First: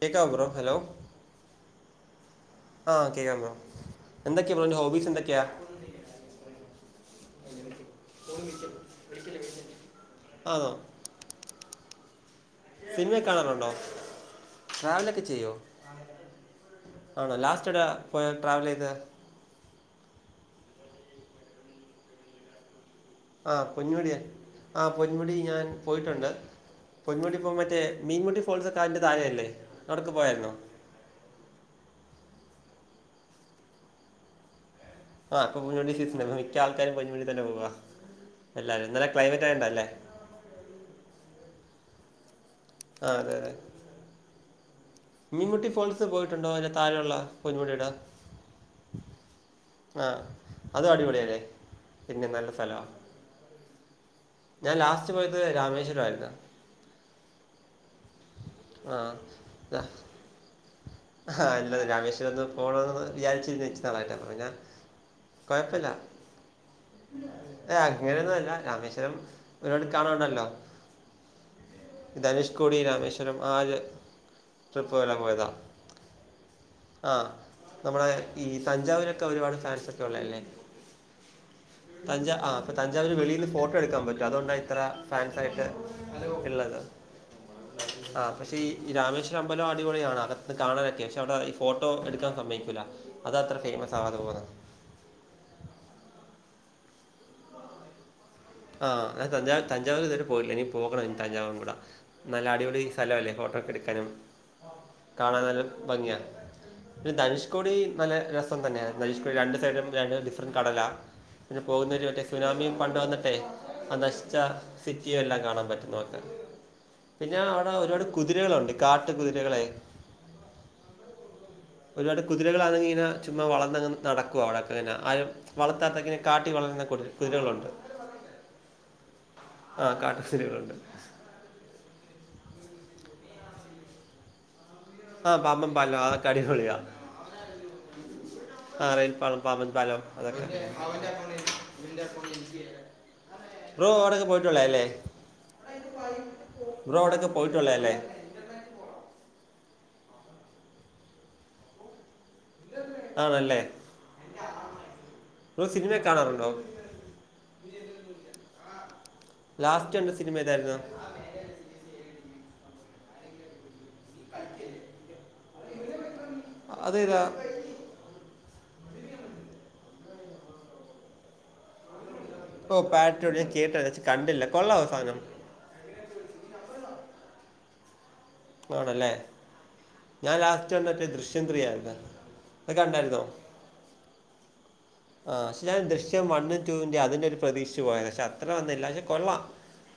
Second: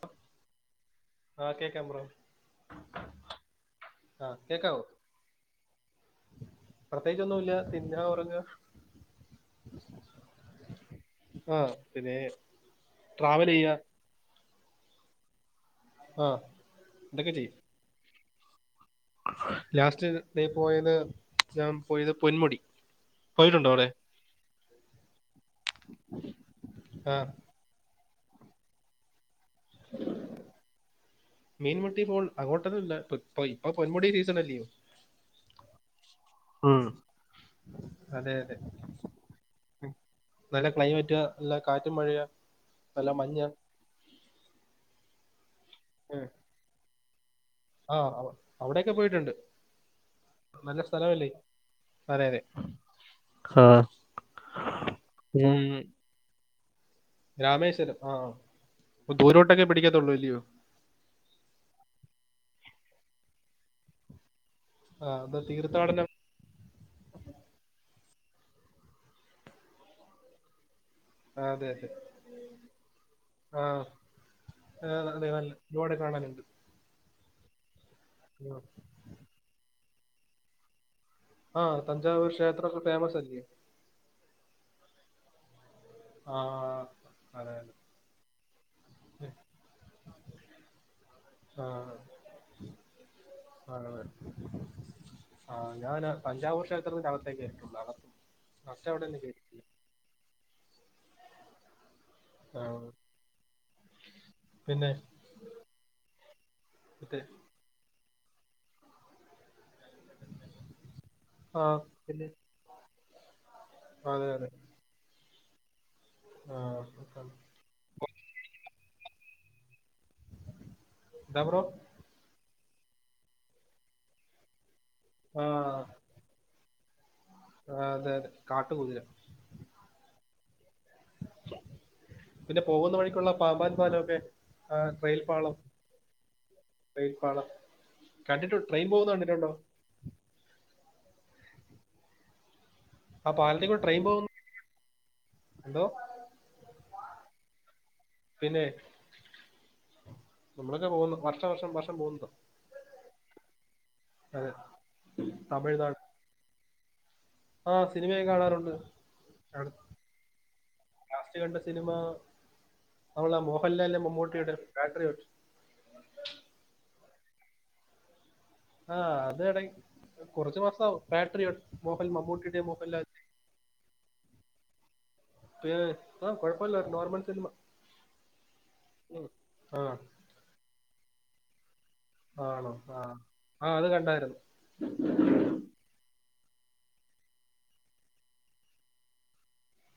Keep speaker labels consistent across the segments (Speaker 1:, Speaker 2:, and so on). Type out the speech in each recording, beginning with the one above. Speaker 1: കേക്കാവോ bro hello?
Speaker 2: ആഹ് കേക്കാം ബ്രോ
Speaker 1: ആഹ് കേക്കാം ബ്രോ
Speaker 2: ആഹ്
Speaker 1: എന്തൊക്കെ ബ്രോ ന്റെ ഹോബീസെന്തൊക്കെയാ?
Speaker 2: പ്രത്യേകിച്ചൊന്നുല്ല തിന്നാ ഒറങ്ങാ
Speaker 1: ആന്നോ?
Speaker 2: ആഹ് പിന്നെ
Speaker 1: സിനിമയെ
Speaker 2: ട്രാവൽ
Speaker 1: കാണാറുണ്ടോ
Speaker 2: ചെയ്യാ
Speaker 1: ട്രാവലൊക്കെ ചെയ്യോ?
Speaker 2: ആഹ് ഇതൊക്കെ
Speaker 1: ആണോ?
Speaker 2: ചെയ്യും
Speaker 1: ലാസ്റ്റ് എവ്ടെ പോയാ ട്രാവലെയ്തെ?
Speaker 2: ലാസ്റ്റ് ദേ പോയത് ഞാൻ പോയത് പൊന്മുടി
Speaker 1: ആ
Speaker 2: പോയിട്ടുണ്ടോ അവിടെ
Speaker 1: പൊഞ്ഞുടിയാ ആ പൊന്മുടി ഞാൻ പോയിട്ടുണ്ട്
Speaker 2: ആഹ്
Speaker 1: പൊൻമുടിപ്പോ മറ്റേ മീൻമുട്ടി ഫോൾസൊക്കെ അതിന്റെ താഴല്ലേ അവിടക്കെ പോയായിരുന്നോ?
Speaker 2: മീൻമുട്ടി പോ ഹോട്ടലല്ലാ ഇപ്പ ഇപ്പ പൊന്മുടി സീസൺല്യോ
Speaker 1: ആഹ് ഇപ്പൊ പൊന്മുടി സീസൺ അല്ലേ മിക്ക ആൾക്കാരും പൊന്മുടി തന്നെ പോവാ
Speaker 2: അതെ അതെ
Speaker 1: എല്ലാരും നല്ല ക്ലൈമറ്റ് ആയോണ്ടാല്ലേ
Speaker 2: നല്ല ക്ലൈമറ്റ് അ നല്ല കാറ്റും മഴയുവാ
Speaker 1: ആഹ് അതെ അതെ മീൻമുട്ടി ഫോൾസ് പോയിട്ടുണ്ടോ അതി ന്റെ താഴെ ഉള്ള
Speaker 2: ആഹ് അവിടെക്കെ പോയിട്ടുണ്ട്
Speaker 1: ആ
Speaker 2: നല്ല
Speaker 1: അതും
Speaker 2: സ്ഥലവല്ലേ
Speaker 1: അടിപൊളിയല്ലേ പിന്നെ
Speaker 2: പറയതെ
Speaker 1: നല്ല
Speaker 2: ഉം
Speaker 1: സ്ഥലമാണ്
Speaker 2: കാർ -
Speaker 1: ഞാൻ ലാസ്റ്റ് പോയത് രാമേശ്വരംമായിരുന്നു
Speaker 2: രാമേശ്വരം ആഹ് ആഹ് പ്പൊ ദൂരോട്ടൊക്കെ പിടിക്കത്തുള്ളൂ അല്ലയോ
Speaker 1: ആഹ് അല്ലത് രാമേശ്വരത്ത് ന്ന് പോണോന്ന് വിചാരിചിരിന്ന് ഇച്ചിരി നാളായിട്ട് അപ്പ പിന്നെ
Speaker 2: ആഹ് അപ്പ തീർത്ഥാടനം
Speaker 1: ഏഹ് അങ്ങനൊന്നു അല്ല രാമേശ്വരം ഒരുപാട് കാണണ്ടല്ലോ?
Speaker 2: ആഹ് അതെ അതെ
Speaker 1: ധനുഷ്കോടി രാമേശ്വരം ആ ഒരു ട്രിപ്പ് പോലെ പോയതാ
Speaker 2: മോഡേ കാണാന്ണ്ട്
Speaker 1: ആഹ് നമ്മടെ ഈ തഞ്ചാവിനൊക്കെ ഒരുപാട് ഫാൻസൊക്കെ ഉള്ളല്ലേ
Speaker 2: ആ തഞ്ചാവൂർ
Speaker 1: തഞ്ചാവ ആഹ്
Speaker 2: ക്ഷേത്രമൊക്കെ
Speaker 1: തഞ്ചാവര്
Speaker 2: ഫേമസ് അല്ലേ
Speaker 1: വെളിയിൽനിന്ന് ഫോട്ടോ എടുക്കാൻ പറ്റും അതുകൊണ്ടാണ് ഇത്ര ഫാൻസ്‌ ആയിട്ട്
Speaker 2: ആഹ് അതെ അതെ
Speaker 1: ആഹ് പക്ഷേ ഈ
Speaker 2: ഉം.
Speaker 1: രാമേശ്വരം അമ്പലം അടിപൊളിയാണ് അകത്ത്ന്ന് കാണാനൊക്കെ പക്ഷെ അവിടെ
Speaker 2: ആ
Speaker 1: ഫോട്ടോ എടുക്കാൻ സമ്മതിക്കുല്ല അതാ ഇത്ര ഫേമസ് ആവാതെ പോകുന്നത്
Speaker 2: ആഹ് ഞാനാ തൻഞ്ചാവുർക്ഷേത്രത്തിന്റെ അകത്തേക്ക് കേറിട്ടുള്ളൂ അക
Speaker 1: ആഹ് ഞാൻ താഞ്ച താഞ്ചാവൂർ ഇതുവരെ പോയില്ല ഇനി പോകണം തഞ്ചാവും കൂടെ നല്ല
Speaker 2: ആ,
Speaker 1: അടിപൊളി സ്ഥലം അല്ലേ ഫോട്ടോക്കെ എടുക്കാനും
Speaker 2: പിന്നെ
Speaker 1: കാണൻ നല്ല ഭംഗിയാ പിന്നെ
Speaker 2: മറ്റേ
Speaker 1: ധനുഷ് കോടി നല്ല രസം തന്നെയായിരുന്നു ധനുഷ് കൊടിടെ രണ്ടു സയ്ടും രണ്ട് ഡിഫറൻറ് കടലാ പിന്നെ
Speaker 2: ആ
Speaker 1: പോകുന്നവരു മറ്റേ
Speaker 2: പിന്നെ
Speaker 1: സുനാമിയും പണ്ട് വന്നിട്ടെ ആ
Speaker 2: അതെ
Speaker 1: നശിച്ച സിറ്റിയും എല്ലാം കാണാൻ പറ്റുന്ന
Speaker 2: ആഹ് [unintelligible]
Speaker 1: ആഹ് ഒരുപാട് കുതിരകളുണ്ട് കാട്ടു കുതിരകളെയ്
Speaker 2: ന്താ ബ്രോ
Speaker 1: ഒരുപാട് കുതിരകളാണെങ്കിങ്ങനെ ചുമ്മാ വളർന്നങ് നടക്കുവാ അവിടെ അതേന ആരും
Speaker 2: ആ
Speaker 1: വളർത്താത്തങ്ങനെ കാട്ടി വളരുന്ന കുതി കുതിരകളുണ്ട്
Speaker 2: ആ, അതെ അതെ കാട്ടുകുതിര
Speaker 1: ആഹ് കാട്ടു സിരികളുണ്ട്
Speaker 2: പിന്നെ പോകുന്ന വഴിക്കുള്ള പാമ്പൻ പാലൊക്കെ ആഹ്
Speaker 1: ആഹ് പാമ്പൻ പാലം അതക്കെ അടിപൊളിയാ
Speaker 2: ട്രെയിൽ പാളം കണ്ടിട്ട് ട്രെയിൻ
Speaker 1: ആഹ്
Speaker 2: പോകുന്ന
Speaker 1: റെയിൽ പാലം
Speaker 2: കണ്ടിട്ടുണ്ടോ
Speaker 1: പാമ്പൻ പാലം അതേപോലെ
Speaker 2: ആ പാലത്തിൽ
Speaker 1: [unintelligible]
Speaker 2: കൂടെ
Speaker 1: ബ്രോ
Speaker 2: ട്രെയിൻ
Speaker 1: അവിടൊക്കെ
Speaker 2: പോകുന്ന
Speaker 1: പോയിട്ടുള്ള അല്ലേ
Speaker 2: എന്തോ
Speaker 1: ബ്രോ അവിടൊക്ക പോയിട്ടുള്ള അല്ലേ
Speaker 2: പിന്നെ നമ്മളൊക്കെ പോകുന്നു വർഷം വർഷം വർഷം പോകുന്നുണ്ട്‌
Speaker 1: ആണ് അല്ലേ
Speaker 2: അതെ
Speaker 1: സിനിമ
Speaker 2: തമിഴ്നാട്
Speaker 1: കാണാറുണ്ടോ
Speaker 2: ആഹ് സിനിമയൊക്കെ കാണാറുണ്ട്
Speaker 1: ലാസ്റ്റ് കണ്ട സിനിമ ഏതായിരുന്നു
Speaker 2: ലാസ്റ്റ് കണ്ട സിനിമ നമ്മളടെ മോഹൻലാലിന്റെയും മമ്മൂട്ടിയുടെയും പാട്രിയോറ്റ്.
Speaker 1: അതേതാ
Speaker 2: ആഹ് അത് എറങ്ങ് കുറച്ചു മാസായി പാട്രിയോട്ട് മോഹൻൽ മമ്മൂട്ടി
Speaker 1: ഓഹ് പാട്രിയോട്ട് ഞാൻ കേട്ട് വച്ച് കണ്ടില്ല കൊള്ളാവോ സാനം
Speaker 2: പിയേ യ് ആഹ് കൊഴപ്പൊല്ല നോർമൽ സിനിമ
Speaker 1: ആണല്ലേ.
Speaker 2: ഉം. ആ
Speaker 1: ഞാൻ ലാസ്റ്റ് കണ്ടത് റ്റേ ദൃശ്യം ത്രീ ആയിരുന്നു.
Speaker 2: ആണോ
Speaker 1: അത്
Speaker 2: ആഹ്.
Speaker 1: കണ്ടായിരുന്നോ
Speaker 2: ആഹ് അത് കണ്ടായിരുന്നു
Speaker 1: ആഹ് പക്ഷെ ഞാൻ ദൃശ്യം വൺ ടു ന്റെ അതിന്റ ഒരു പ്രതീക്ഷിച്ചു പോയതാ പക്ഷെ അത്ര വന്നില്ല പക്ഷെ കൊള്ളാം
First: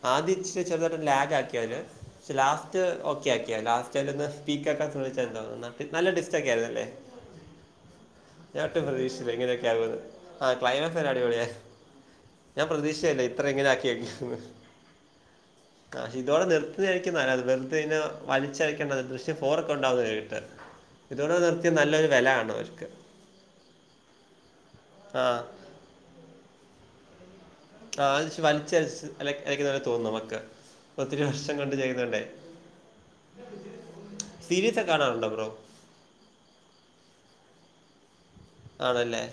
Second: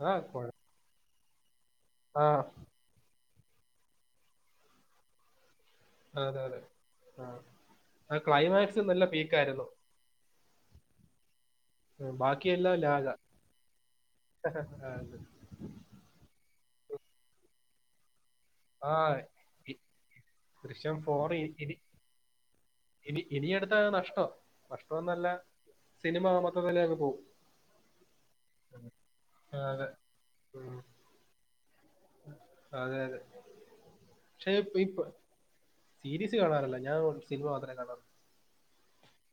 Speaker 2: ആ
Speaker 1: ആദ്യം
Speaker 2: കുഴ-
Speaker 1: ഇച്ചിരി ചെറുതായിട്ട് ഒരു ലാഗ്ആക്കി അവര്
Speaker 2: ആ
Speaker 1: പക്ഷെ ലാസ്റ്റ് അത് ഓക്കെ ആക്കി ലാസ്റ്റൽ ഒന്ന് സ്പീക്കർ [unintelligible] നല്ല ടിസ്റ്റ്
Speaker 2: അതെ
Speaker 1: ഒക്കെ
Speaker 2: അതെ
Speaker 1: ആയിരുന്നു അല്ലെ
Speaker 2: ആ
Speaker 1: ഞാൻ
Speaker 2: ക്ലൈമാക്സ്
Speaker 1: ഒട്ടും
Speaker 2: നല്ല
Speaker 1: പ്രതീക്ഷിച്ചില്ല ഇങ്ങനെ.
Speaker 2: പീക്കായിരുന്നു
Speaker 1: ആഹ് ക്ലൈമസ് ഓക്കേ അടിപൊളിയെ ഞാൻ
Speaker 2: ബാക്കിയെല്ലാം ലാഗ
Speaker 1: പ്രതീക്ഷിച്ചല്ലേ ഇത്ര ഇങ്ങനെ ആക്കിവെക്കും എന്ന് ആഹ് ഇതോടെ നിർത്തുന്നതായിരിക്കും നല്ലത് വെറുതെ അയിന്
Speaker 2: ആ
Speaker 1: വലിച്ചഈഴക്കണ്ട ദൃശ്യം ഫോർ ഒക്കെ
Speaker 2: ഇ-
Speaker 1: ഉണ്ടാവുന്ന കേട്ടെ.
Speaker 2: ദൃശ്യം ഫോർ
Speaker 1: ഇതോടെ നിർത്തിയ നല്ലൊരു വെല കാണും അവർക്ക്!
Speaker 2: ഇനി ഇനി എടുത്ത അത് നഷ്ട. നഷ്ടം
Speaker 1: ആ
Speaker 2: എന്നല്ല സിനിമ മൊത്തത്തിലു പോകും
Speaker 1: ആഹ് അത് വലിച്ചെഴച്ച
Speaker 2: ആ, അതെ
Speaker 1: [unintelligible]
Speaker 2: ഉം.
Speaker 1: ഒത്തിരി വർഷം കൊണ്ട് ചെയ്യുന്നുണ്ടേ.
Speaker 2: അതെ അതെ പക്ഷെ
Speaker 1: സീരീസൊകെയ്
Speaker 2: ഇപ്പൊ
Speaker 1: കാണാറുണ്ടോ ബ്രോ?
Speaker 2: സീരീസ് കാണാറില്ല ഞാൻ സിനിമ മാത്രമേ കാണാറ്
Speaker 1: ആണല്ലേ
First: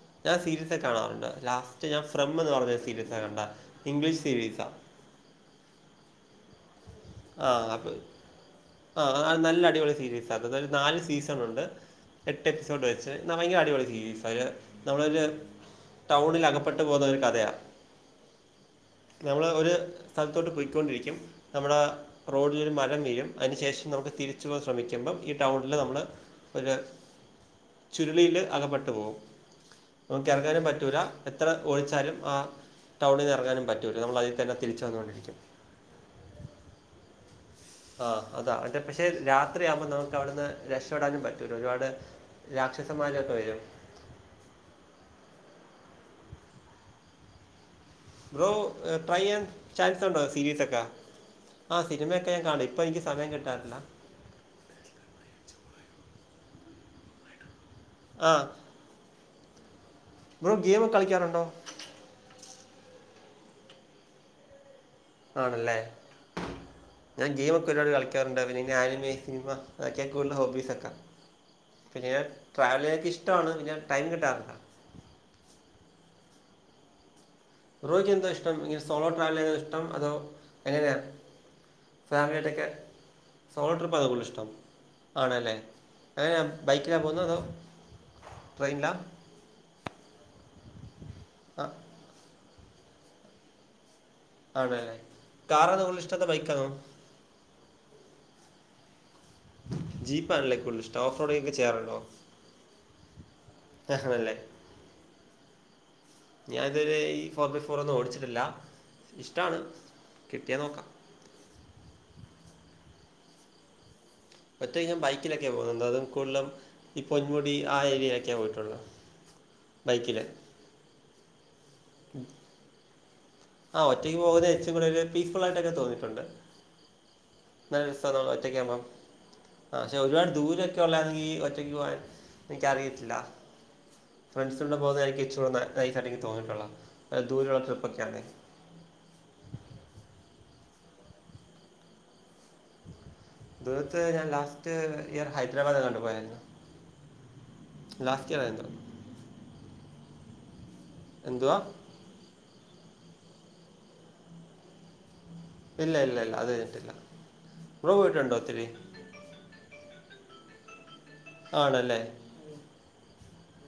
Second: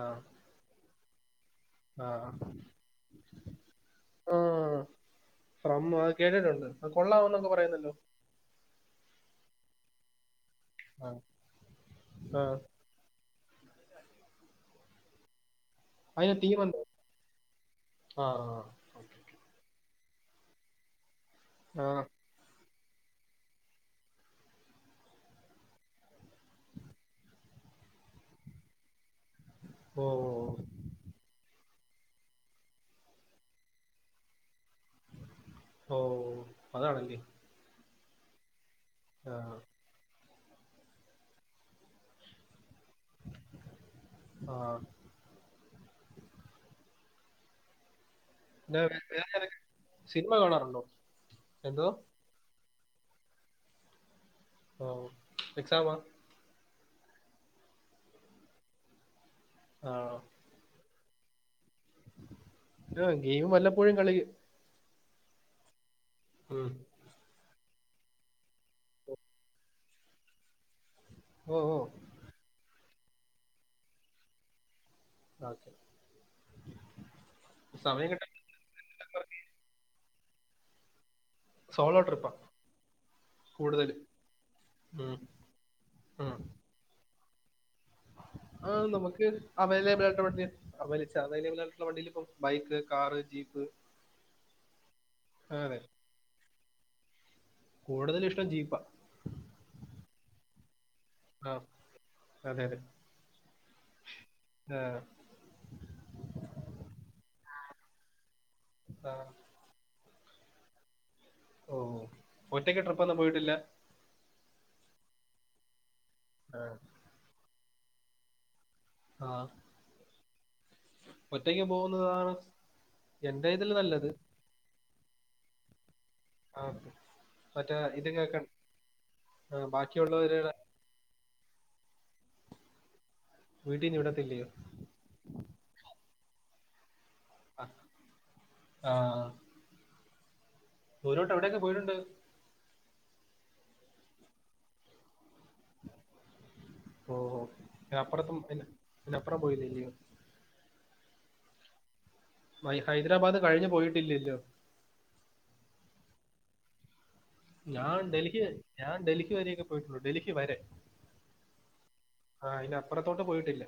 Speaker 2: ആഹ്
Speaker 1: സീരീസൊക്ക കാണാറുണ്ട് ലാസ്റ്റ് ഞാൻ ഫ്രം എന്ന് പറഞ്ഞ സീരീസ് ആഹ് കണ്ട ഇംഗ്ലീഷ്
Speaker 2: ആ
Speaker 1: സീരീസ് ആഹ്
Speaker 2: ഫ്രം. [unintelligible] കേട്ടിട്ടുണ്ട് അത് കൊള്ളാമെന്നൊക്കെ
Speaker 1: ആഹ് അപ്പൊ
Speaker 2: പറയുന്നല്ലോ
Speaker 1: ആഹ് ആഹ് നല്ല അടിപൊളി സീരീസ് ആഹ് അതൊരു നാല്
Speaker 2: ആ
Speaker 1: സീസൺ ഉണ്ട്
Speaker 2: ആ.
Speaker 1: എട്ട് എപ്പിസോഡ് വരും അത് എന്നാൽ ഭയങ്കര അടിപൊളി സീരിയസ് ആഹ് നമ്മളൊരു ടൗണിൽ അകപ്പെട്ട് പോകുന്ന ഒരു കഥയാ
Speaker 2: ആഹ് ആഹ്
Speaker 1: നമ്മൾ ഒരു സ്ഥലത്തോട്ട് പോയികൊണ്ടിരിക്കും നമ്മുടെ
Speaker 2: ആ.
Speaker 1: റോഡിലൊരു മരം വീഴും അതിനുശേഷം നമുക്ക് തിരിച്ചു പോകൻ ശ്രമിക്കുമ്പം ഈ ടൗണില് നമ്മള് ഒരു ചുരുളിയില് അകപ്പെട്ടു പോകും
Speaker 2: ഓ
Speaker 1: നമ്മുക്കിറങ്ങാനും പറ്റൂല. എത്ര ഓടിച്ചാലും ആഹ് ടൗണിൽ നിന്ന് ഇറങ്ങാനും പറ്റില്ല. നമ്മൾ അതിൽ തന്നെ തിരിച്ചു വന്നു കൊണ്ടിരിക്കും
Speaker 2: ഓഹ് അതാണല്ലേ
Speaker 1: ആഹ് അതാ അതേ പക്ഷെ
Speaker 2: ആ
Speaker 1: രാത്രിയാവുമ്പോൾ നമുക്ക് അവിടുന്ന് രക്ഷ രക്ഷപെടാനും പറ്റൂല ഒരുപാട് രാക്ഷസന്മാരൊക്കെ വരും
Speaker 2: ആഹ്
Speaker 1: ബ്രോ.
Speaker 2: പിന്നെ വേറെ
Speaker 1: ട്രൈ ചെയ്യാൻ
Speaker 2: ഏതൊക്കെ
Speaker 1: ചാൻസ് ഉണ്ടോ
Speaker 2: സിനിമ കാണാറുണ്ടോ
Speaker 1: സീരീസൊക്കെ? ആ
Speaker 2: എന്തോ
Speaker 1: സിനിമക്കെ ഓക്കേ ഞാൻ കണും ഇപ്പൊ എനിക്ക് സമയം കിട്ടാറില്ല
Speaker 2: ഓഹ് എക്സാം
Speaker 1: ആഹ്
Speaker 2: ആണോ?
Speaker 1: ബ്രോ. ഗെയിമൊക്കെ കളിക്കാറുണ്ടോ?
Speaker 2: ആഹ് ഗെയിം വല്ലപ്പോഴും കളിക്കും
Speaker 1: ആണ ല്ലേ
Speaker 2: ഉമ്
Speaker 1: ഞാൻ ഗെയിമൊക്കെ ഒരുപാട് കളിക്കാറുണ്ട് പിന്നെ ആനിമി സിനിമ അതൊക്കെ ആഹ് കൂടുതൽ ഹോബ്ബിസൊക്കെ
Speaker 2: ഓഹ് ഓഹ്
Speaker 1: പിന്നെ ഞാൻ ട്രാവൽ കെ ഇഷ്ടമാണ് പിന്നെ ടൈം കിട്ടാറില്ല
Speaker 2: ഓക്കെ സമയം
Speaker 1: ബ്രോയ്ക്ക്എന്താ
Speaker 2: കിട്ടാൻ
Speaker 1: ഇഷ്ടം? ഇങ്ങനെ സോളോ ട്രാവൽ ചെയ്യുന്നതാണോ ഇഷ്ടം? അതോ എങ്ങനെയാ
Speaker 2: സോളോ ട്രിപ്പാ
Speaker 1: ഫാമിലിയായിട്ടൊക്കെ സോളോ ട്രിപ്പ് ആണോ കൂടുതൽ ഇഷ്ടം. ആണല്ലേ എങ്ങനെയാ ബൈക്കിലാ പോകുന്നത് അതോ
Speaker 2: ആഹ്
Speaker 1: ട്രെയിനിലാ
Speaker 2: നമ്മുക്ക് അവൈലബിളായിട്ടുള്ള വണ്ടി വിളിച്ചാ അവൈലബിൾ
Speaker 1: ആ
Speaker 2: ആയിട്ടുള്ള വണ്ടിയിൽ പ്പം ബൈക്ക്, കാറ്, ജീപ്പ്,
Speaker 1: അതെ
Speaker 2: അതെ
Speaker 1: കാറാനോ കൂടുതൽ ഇഷ്ടം അതോ ബൈക്കാനോ?
Speaker 2: കൂടുതൽ ഇഷ്ടം ജീപ്പാ.
Speaker 1: ജീപ്പാണല്ലേ കൂടുതൽ ഇഷ് ഓഫ് റോഡ് ഒക്കെ
Speaker 2: ആ
Speaker 1: ചെയ്യാറുണ്ടോ?
Speaker 2: അതെ അതെ
Speaker 1: ആഹ് അല്ലേ?
Speaker 2: ആ,
Speaker 1: ഞാൻ ഇതുവരെയും ഈ ഫോർ ബൈ ഫോർ ഒന്നും ഓടിച്ചിട്ടില്ല.
Speaker 2: ആ,
Speaker 1: ഇഷ്ടാണ്. കിട്ടിയാ നോക്കാം.
Speaker 2: ഒറ്റയ്ക്ക് ട്രിപ്പ് ഒന്നും പോയിട്ടില്ല?
Speaker 1: ഒറ്റയ്ക്ക് ഞാൻ ബൈക്കിലൊക്കെയാ പോകുന്നത് കൊല്ലം
Speaker 2: ആ,
Speaker 1: ഈ പൊന്മുടി ആ ഏരിയായിലൊക്കെയാ പോയിട്ടുള്ളു.
Speaker 2: ആഹ്
Speaker 1: ബൈക്കില്.
Speaker 2: ഒറ്റയ്ക്ക് പോകുന്നതാണ്. എന്റെ ഇതിൽ
Speaker 1: ആ
Speaker 2: നല്ലത്
Speaker 1: ഒറ്റക്ക് പോകുന്നത് ഇച്ചിരി കൂടെ ഒരു പീസ് ഫുൾ ആയിട്ടൊക്കെ തോന്നിട്ടുണ്ട്.
Speaker 2: ആ, മറ്റേ
Speaker 1: നല്ല
Speaker 2: ഇത് കേൾക്കാൻ
Speaker 1: രസവാഒറ്റക്കാവുമ്പം. ആ പക്ഷെ ഒരുപാട്
Speaker 2: ബാക്കിയുള്ളവരുടെ
Speaker 1: ദൂരെ [unintelligible] ഒറ്റയ്ക്ക് പോകാൻ എനിക്കറിയത്തില്ല.
Speaker 2: വീട്ടിൽ നിന്ന് വിടത്തില്ലയോ
Speaker 1: ഫ്രണ്ട്സിന്റെ കൂടെ പോകുന്നതായിരിക്കുംഇച്ചിരി കൂടെ ന റൈസായിട്ട് എനിക്ക് തോന്നിട്ടുള്ള ദൂരെയുള്ള ട്രിപ്പ് ഒക്കെയാണങ്കി
Speaker 2: ആഹ് ദൂരോട്ട് എവിടെയൊക്കെ പോയിട്ടുണ്ട്?
Speaker 1: [unintelligible] [unintelligible] ഹൈദരാബാദിലെങ്ങാണ്ട് പോയായിരുന്നു. ലാസ്റ്റ് ഇയർ ആയിരുന്നു
Speaker 2: അപ്പുറം പോയില്ലില്ല്യോ?
Speaker 1: എന്തുവാ?
Speaker 2: വൈ ഹൈദരാബാദ് കഴിഞ്ഞ് പോയിട്ടില്ലല്ലോ?
Speaker 1: ഇല്ലില്ലല്ലഅത് കഴിഞ്ഞിട്ടില്ല. ബ്രോ
Speaker 2: ഞാൻ
Speaker 1: പോയിട്ടുണ്ടോ
Speaker 2: ഡൽഹി
Speaker 1: ഒത്തിരി
Speaker 2: ഞാൻ ഡൽഹി വരെയൊക്കെ പോയിട്ടുള്ളു ഡൽഹി വരെ.
Speaker 1: ആണല്ലേ?
Speaker 2: ആ അതിന്റെ അപ്പുറത്തോട്ട് പോയിട്ടില്ല.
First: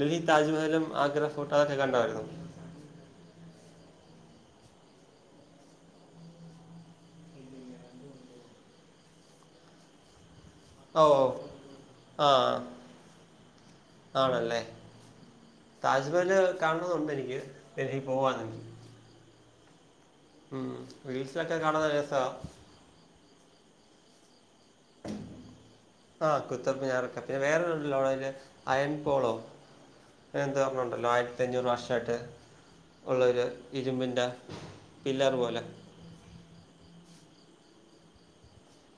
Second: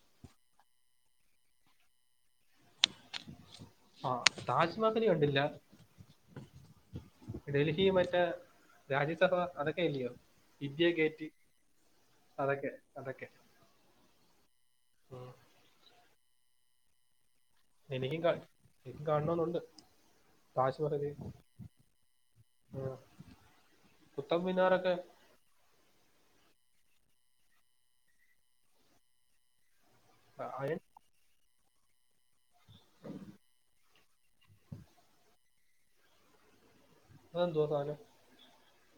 Speaker 1: ഡൽഹി താജ്മഹലും ആഗ്ര ഫോട്ടോ അതൊക്കെ കണ്ടതായിരുന്നോ?
Speaker 2: ആ താജ്മഹല്കണ്ടില്ല- ഡൽഹി മറ്റേ രാജ്യസഭാ അതെക്കെയല്ലിയോ? ഇന്ത്യ
Speaker 1: ഓ ഓ
Speaker 2: ഗേറ്റ്
Speaker 1: ആ
Speaker 2: അതൊക്കെ അതൊക്കെ-
Speaker 1: ആണല്ലേ?
Speaker 2: ഉം.
Speaker 1: താജ്മഹല് കാണണമെന്ന് ഉണ്ട് എനിക്ക്. ഡൽഹി
Speaker 2: എനിക്കും
Speaker 1: പോവാണെങ്കിൽ
Speaker 2: കാണെണമെന്ന് ഉണ്ട്
Speaker 1: ഉം
Speaker 2: താജ് മഹല്.
Speaker 1: റീൽസിലൊക്കെ കാണുന്ന രസാ
Speaker 2: കുത്തബ് മിനാറൊക്കെ
Speaker 1: ആ കുത്തബ് മിനാറൊക്കെ പിന്നെ വേറെഒന്നുങ്ങല്ലോ അതില് അയൻ പോളോ എന്തോ
Speaker 2: അയൺ
Speaker 1: ഒരെണ്ണമുണ്ടല്ലോ ഞ്ഞൂറ് വർഷമായിട്ട് ഉള്ളൊരു ഇരുമ്പിൻ്റെ പില്ലർ പോലെ
Speaker 2: അത് എന്തുവാസാധനം?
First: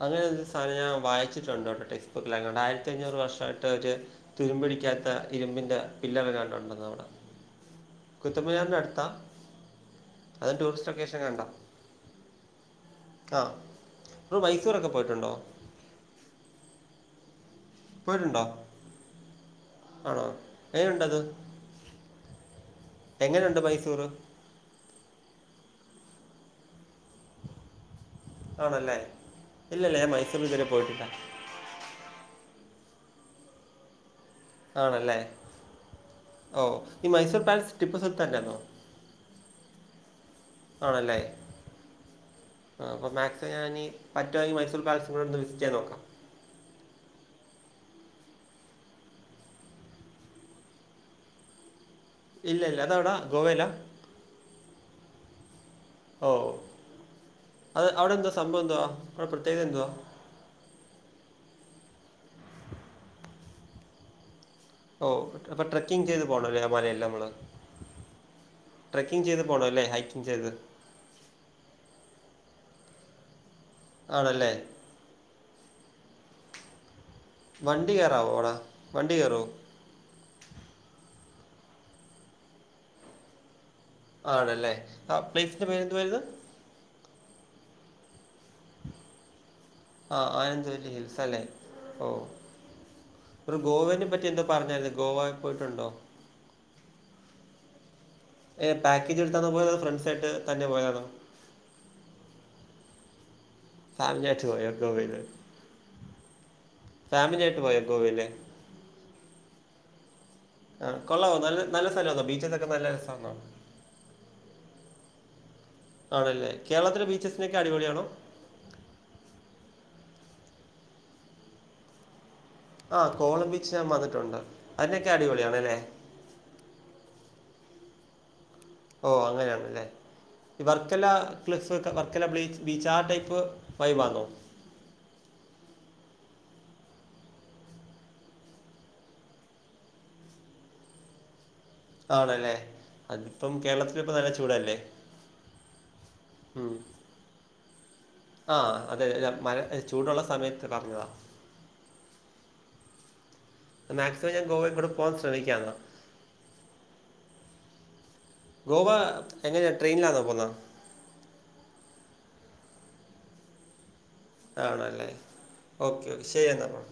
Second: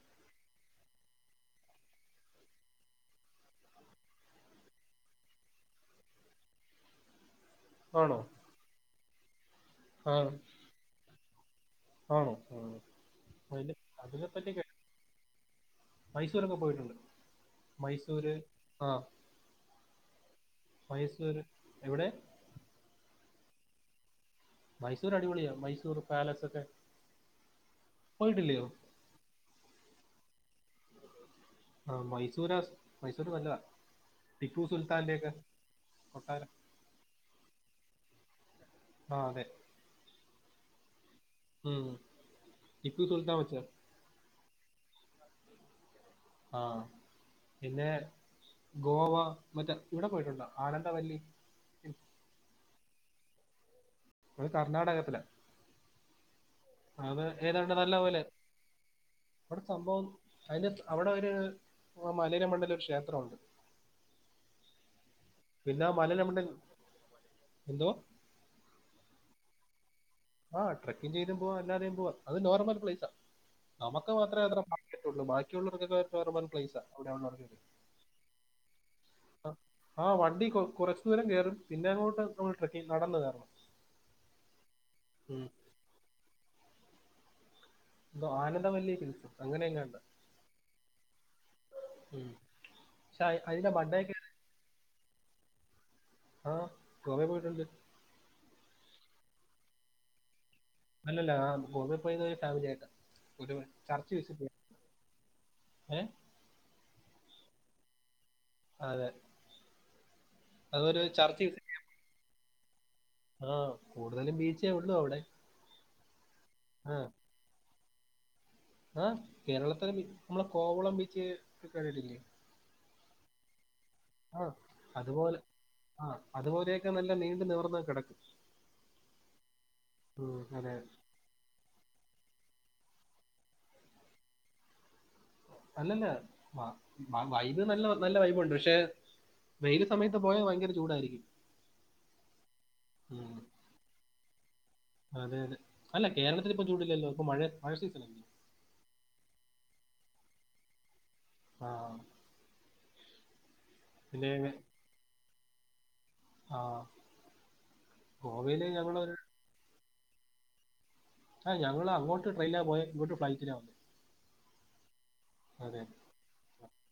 Speaker 1: അങ്ങനെ ഒരു സാധനം ഞാൻ വായിച്ചിട്ടുണ്ടോട്ടോ ടെസ്റ്റ് ബുക്കിലെങ്ങാണ്ടെ ആയിരത്തി ഞ്ഞൂറ് വർഷമായിട്ട് ഒരു തുരുമ്പ് പിടിക്കാത്ത ഇരുമ്പിന്റെ പില്ലർ എങ്ങാണ്ട് ഉണ്ടന്ന് പറ
Speaker 2: ആണോ?
Speaker 1: കുത്തബ്മിനാറിന്റെ അടുത്താ?
Speaker 2: ആണ്.
Speaker 1: അത് ടൂറിസ്റ്റ് ലൊക്കേഷൻ കണ്ടോ?
Speaker 2: ആണോ അ അതിനെപ്പറ്റി കേട്ടിട്ടില്ല
Speaker 1: ഒക്കെ പോയിട്ടുണ്ടോ
Speaker 2: മൈസൂരൊക്കെ പോയിട്ടുണ്ട് മൈസൂര്
Speaker 1: പോയിട്ടുണ്ടോ
Speaker 2: ആഹ്
Speaker 1: ആണോ? എങ്ങനെയുണ്ടത്
Speaker 2: മൈസൂര് എവിടെ?
Speaker 1: എങ്ങനെയുണ്ട് മൈസൂർ?
Speaker 2: മൈസൂർ അടിപൊളിയാ മൈസൂർ പാലസ് ഒക്കെ. പോയിട്ടില്ലയോ
Speaker 1: ആണല്ലേ ഇല്ലല്ലേഞാൻ മൈസൂരിൽ ഇതുവരെ പോയിട്ടില്ല.
Speaker 2: ആ മൈസൂര് മൈസൂർ നല്ലതാണ് ടിപ്പു
Speaker 1: ആണല്ലേ
Speaker 2: സുൽത്താൻന്റെക്കൊ കൊട്ടാരം.
Speaker 1: ഓ ഈ മൈസൂർ പാലേസ് ടിപ്പു സുർത്തററ്ആണോ?
Speaker 2: ആ അതെ
Speaker 1: ആണല്ലേ
Speaker 2: ഉം
Speaker 1: ആ
Speaker 2: ടിപ്പു
Speaker 1: അപ്പോൾ
Speaker 2: സുൽത്താൻ
Speaker 1: മാക്സ്
Speaker 2: വെച്ച
Speaker 1: ഞാനീ പട്ടുവാണേൽ മൈസൂർ പാലസ് ഒന്ന് വിസിറ്റ് ചെയ്യാൻ നോക്കാം
Speaker 2: ആഹ പിന്നെ ഗോവ മറ്റേ ഇവിടെ പോയിട്ടുണ്ടോ ആനന്ദവല്ലി
Speaker 1: ഇല്ല ഇല്ല അതവിടാ ഗോവയിലാ
Speaker 2: ഇത് കർണ്ണാടകത്തില
Speaker 1: ഓ
Speaker 2: ഏതാണ്ട്
Speaker 1: അത്
Speaker 2: നല്ല
Speaker 1: അവിടെ
Speaker 2: പോലെ
Speaker 1: എന്തോ സംഭവം എന്തവാ അവിടെ പ്രത്യേകത ന്താ
Speaker 2: അതിന്റെ അവിടെ ഒരു മലേടെ മണ്ടല് ഒരു ക്ഷേത്രമുണ്ട്
Speaker 1: ഓ അപ്പോൾ
Speaker 2: പിന്നെ ആ
Speaker 1: ട്രക്കിങ് ചെയ്ത്
Speaker 2: മലയിലെ മണ്ടയിൽ
Speaker 1: പോണല്ലേ ആ മലയെല്ലാം നമ്മള്.
Speaker 2: എന്തോ
Speaker 1: ട്രക്കിങ് ചെയ്ത് പോണല്ലേ ഹൈറ്റ്
Speaker 2: ആഹ ട്രക്കിങ് ചെയ്തും പോവാ അല്ലാതെയും പോവാം അത് നോർമൽ പ്ലേസ ആ നമുക്ക് മാത്രേ
Speaker 1: ആണല്ലേ
Speaker 2: അത് റ്റുള്ളൂ ബാക്കിയുള്ളവർക്ക് നോർമൽ പ്ലൈസ് അവിടെള്ള
Speaker 1: വണ്ടി കയറാവോടാ വണ്ടി കയറുവോ
Speaker 2: ആഹ് വണ്ടി കുറച്ചു ദൂരം കയറും പിന്നെ അങ്ങോട്ട് നമ്മൾ ട്രക്കിങ്ങ് നടന്നു കയറണം
Speaker 1: ആണല്ലേ ആ പ്ലേസിന്റെ പേരെന്തുവായിരുന്നു
Speaker 2: ഇന്തോ ആനന്ദവല്ലി ഹിൽസസ് അങ്ങനെങ്ങാണ്ട്
Speaker 1: ആ ആനന്ദവല്ലി ഹിൽസ് അല്ലേ ഓ
Speaker 2: പക്ഷെ അ-
Speaker 1: ഒരു
Speaker 2: അതിന്റെ
Speaker 1: ഗോവനെ
Speaker 2: ബഡ്ഡയൊക്കെ
Speaker 1: പറ്റി എന്താ പറഞ്ഞായിരുന്നു ഗോവ പോയിട്ടുണ്ടോ
Speaker 2: ആഹ ഗോവേ പോയിട്ടുണ്ട്
Speaker 1: പാക്കേജ് എടുത്താ പോയത് അതൊ ഫ്രണ്ട്‌സ് ആയിട്ട് തന്നെ പോയ
Speaker 2: അല്ലല്ല ആ ഗോവൽ പോയത് ഫാമിലി ആയിട്ടാ ഒരു ചർച്ചു
Speaker 1: ഫാമിലി
Speaker 2: വിസിറ്റ്
Speaker 1: ആയിട്ട്
Speaker 2: ചെയ്യ
Speaker 1: പോയോ ഗോവയില്
Speaker 2: ഏ
Speaker 1: ഫാമിലിയായിട്ട് പോയ ഗോവയിലെ
Speaker 2: അതെ
Speaker 1: ആഹ
Speaker 2: അതൊരു
Speaker 1: കൊള്ളാവോ നല്ല നല്ല സ്ഥലോന്നോ ബീച്ചോക്കെ നല്ലരസമാണോ
Speaker 2: ആഹ കൂടുതലും ബീച്ചേ ഉള്ളൂ അവിടെ
Speaker 1: ആണല്ലേ
Speaker 2: ആ
Speaker 1: കേരളത്തിലെ ബീച്ചസിനേക്കാളും അടിപൊളിയാണോ
Speaker 2: ആ കേരളത്തില നമ്മളെ കോവളം ബീച്ച് കണ്ടിട്ടില്ലേ
Speaker 1: ആ് കോവളം ബീച്ച് ഞാൻ വന്നിട്ടുണ്ട്
Speaker 2: ആ
Speaker 1: അതിനേക്കാൾ
Speaker 2: അതുപോലെ
Speaker 1: അടിപൊളിയാണല്ലേ
Speaker 2: ആ അതുപോലെയൊക്കെ നല്ല നീണ്ട് നിവർന്ന് കിടക്കാ
Speaker 1: ഓ അങ്ങനെയാണല്ലേ ഈ
Speaker 2: അതെ
Speaker 1: വർക്കെല്ലാ ക്ലിസ് വർക്കല ബ്ലീച്ച് ബീച്ച് ആ ടൈപ്പ് വൈബാണോ
Speaker 2: അല്ലല്ല വൈബ് നല്ല നല്ല വൈബണ്ട് പക്ഷെ വെയിൽ സമയത്ത് പോയാൽ ഭയങ്കര ചൂടായിരിക്കും
Speaker 1: ആണല്ലേ
Speaker 2: ഉം,
Speaker 1: അതിപ്പം കേരളത്തി ഇപ്പ നല്ല ചൂടല്ലേ
Speaker 2: അതെ അതെ അല്ല കേരളത്തിൽ ഇപ്പൊ ചൂടല്ലല്ലോ അപ്പൊ മഴ മഴ സീസൺ അല്ലേ
Speaker 1: ആ അതെ ഞാ മഴ ചൂടുള്ള സമയത്ത് പറഞ്ഞതാണ്
Speaker 2: ആഹ പിന്നെ
Speaker 1: മാക്സിമം ഞാൻ ഗോവയിൽ കൂടെ പോവാൻ ശ്രമിക്കാണ്
Speaker 2: ആഹ
Speaker 1: ഗോവ, എങ്ങനെയാണ് ട്രെയിനിലാന്ന പോകുന്നത്?
Speaker 2: ആ ഞങ്ങള് അങ്ങോട്ട് ട്രെയിനില പോയ, ഇങ്ങോട്ട് ഫ്‌ളൈറ്റില വന്നത്.
Speaker 1: ആണല്ലേ
Speaker 2: അതെ
Speaker 1: ഓക്കെ, ശരി എന്നാൽ ബ്രോ.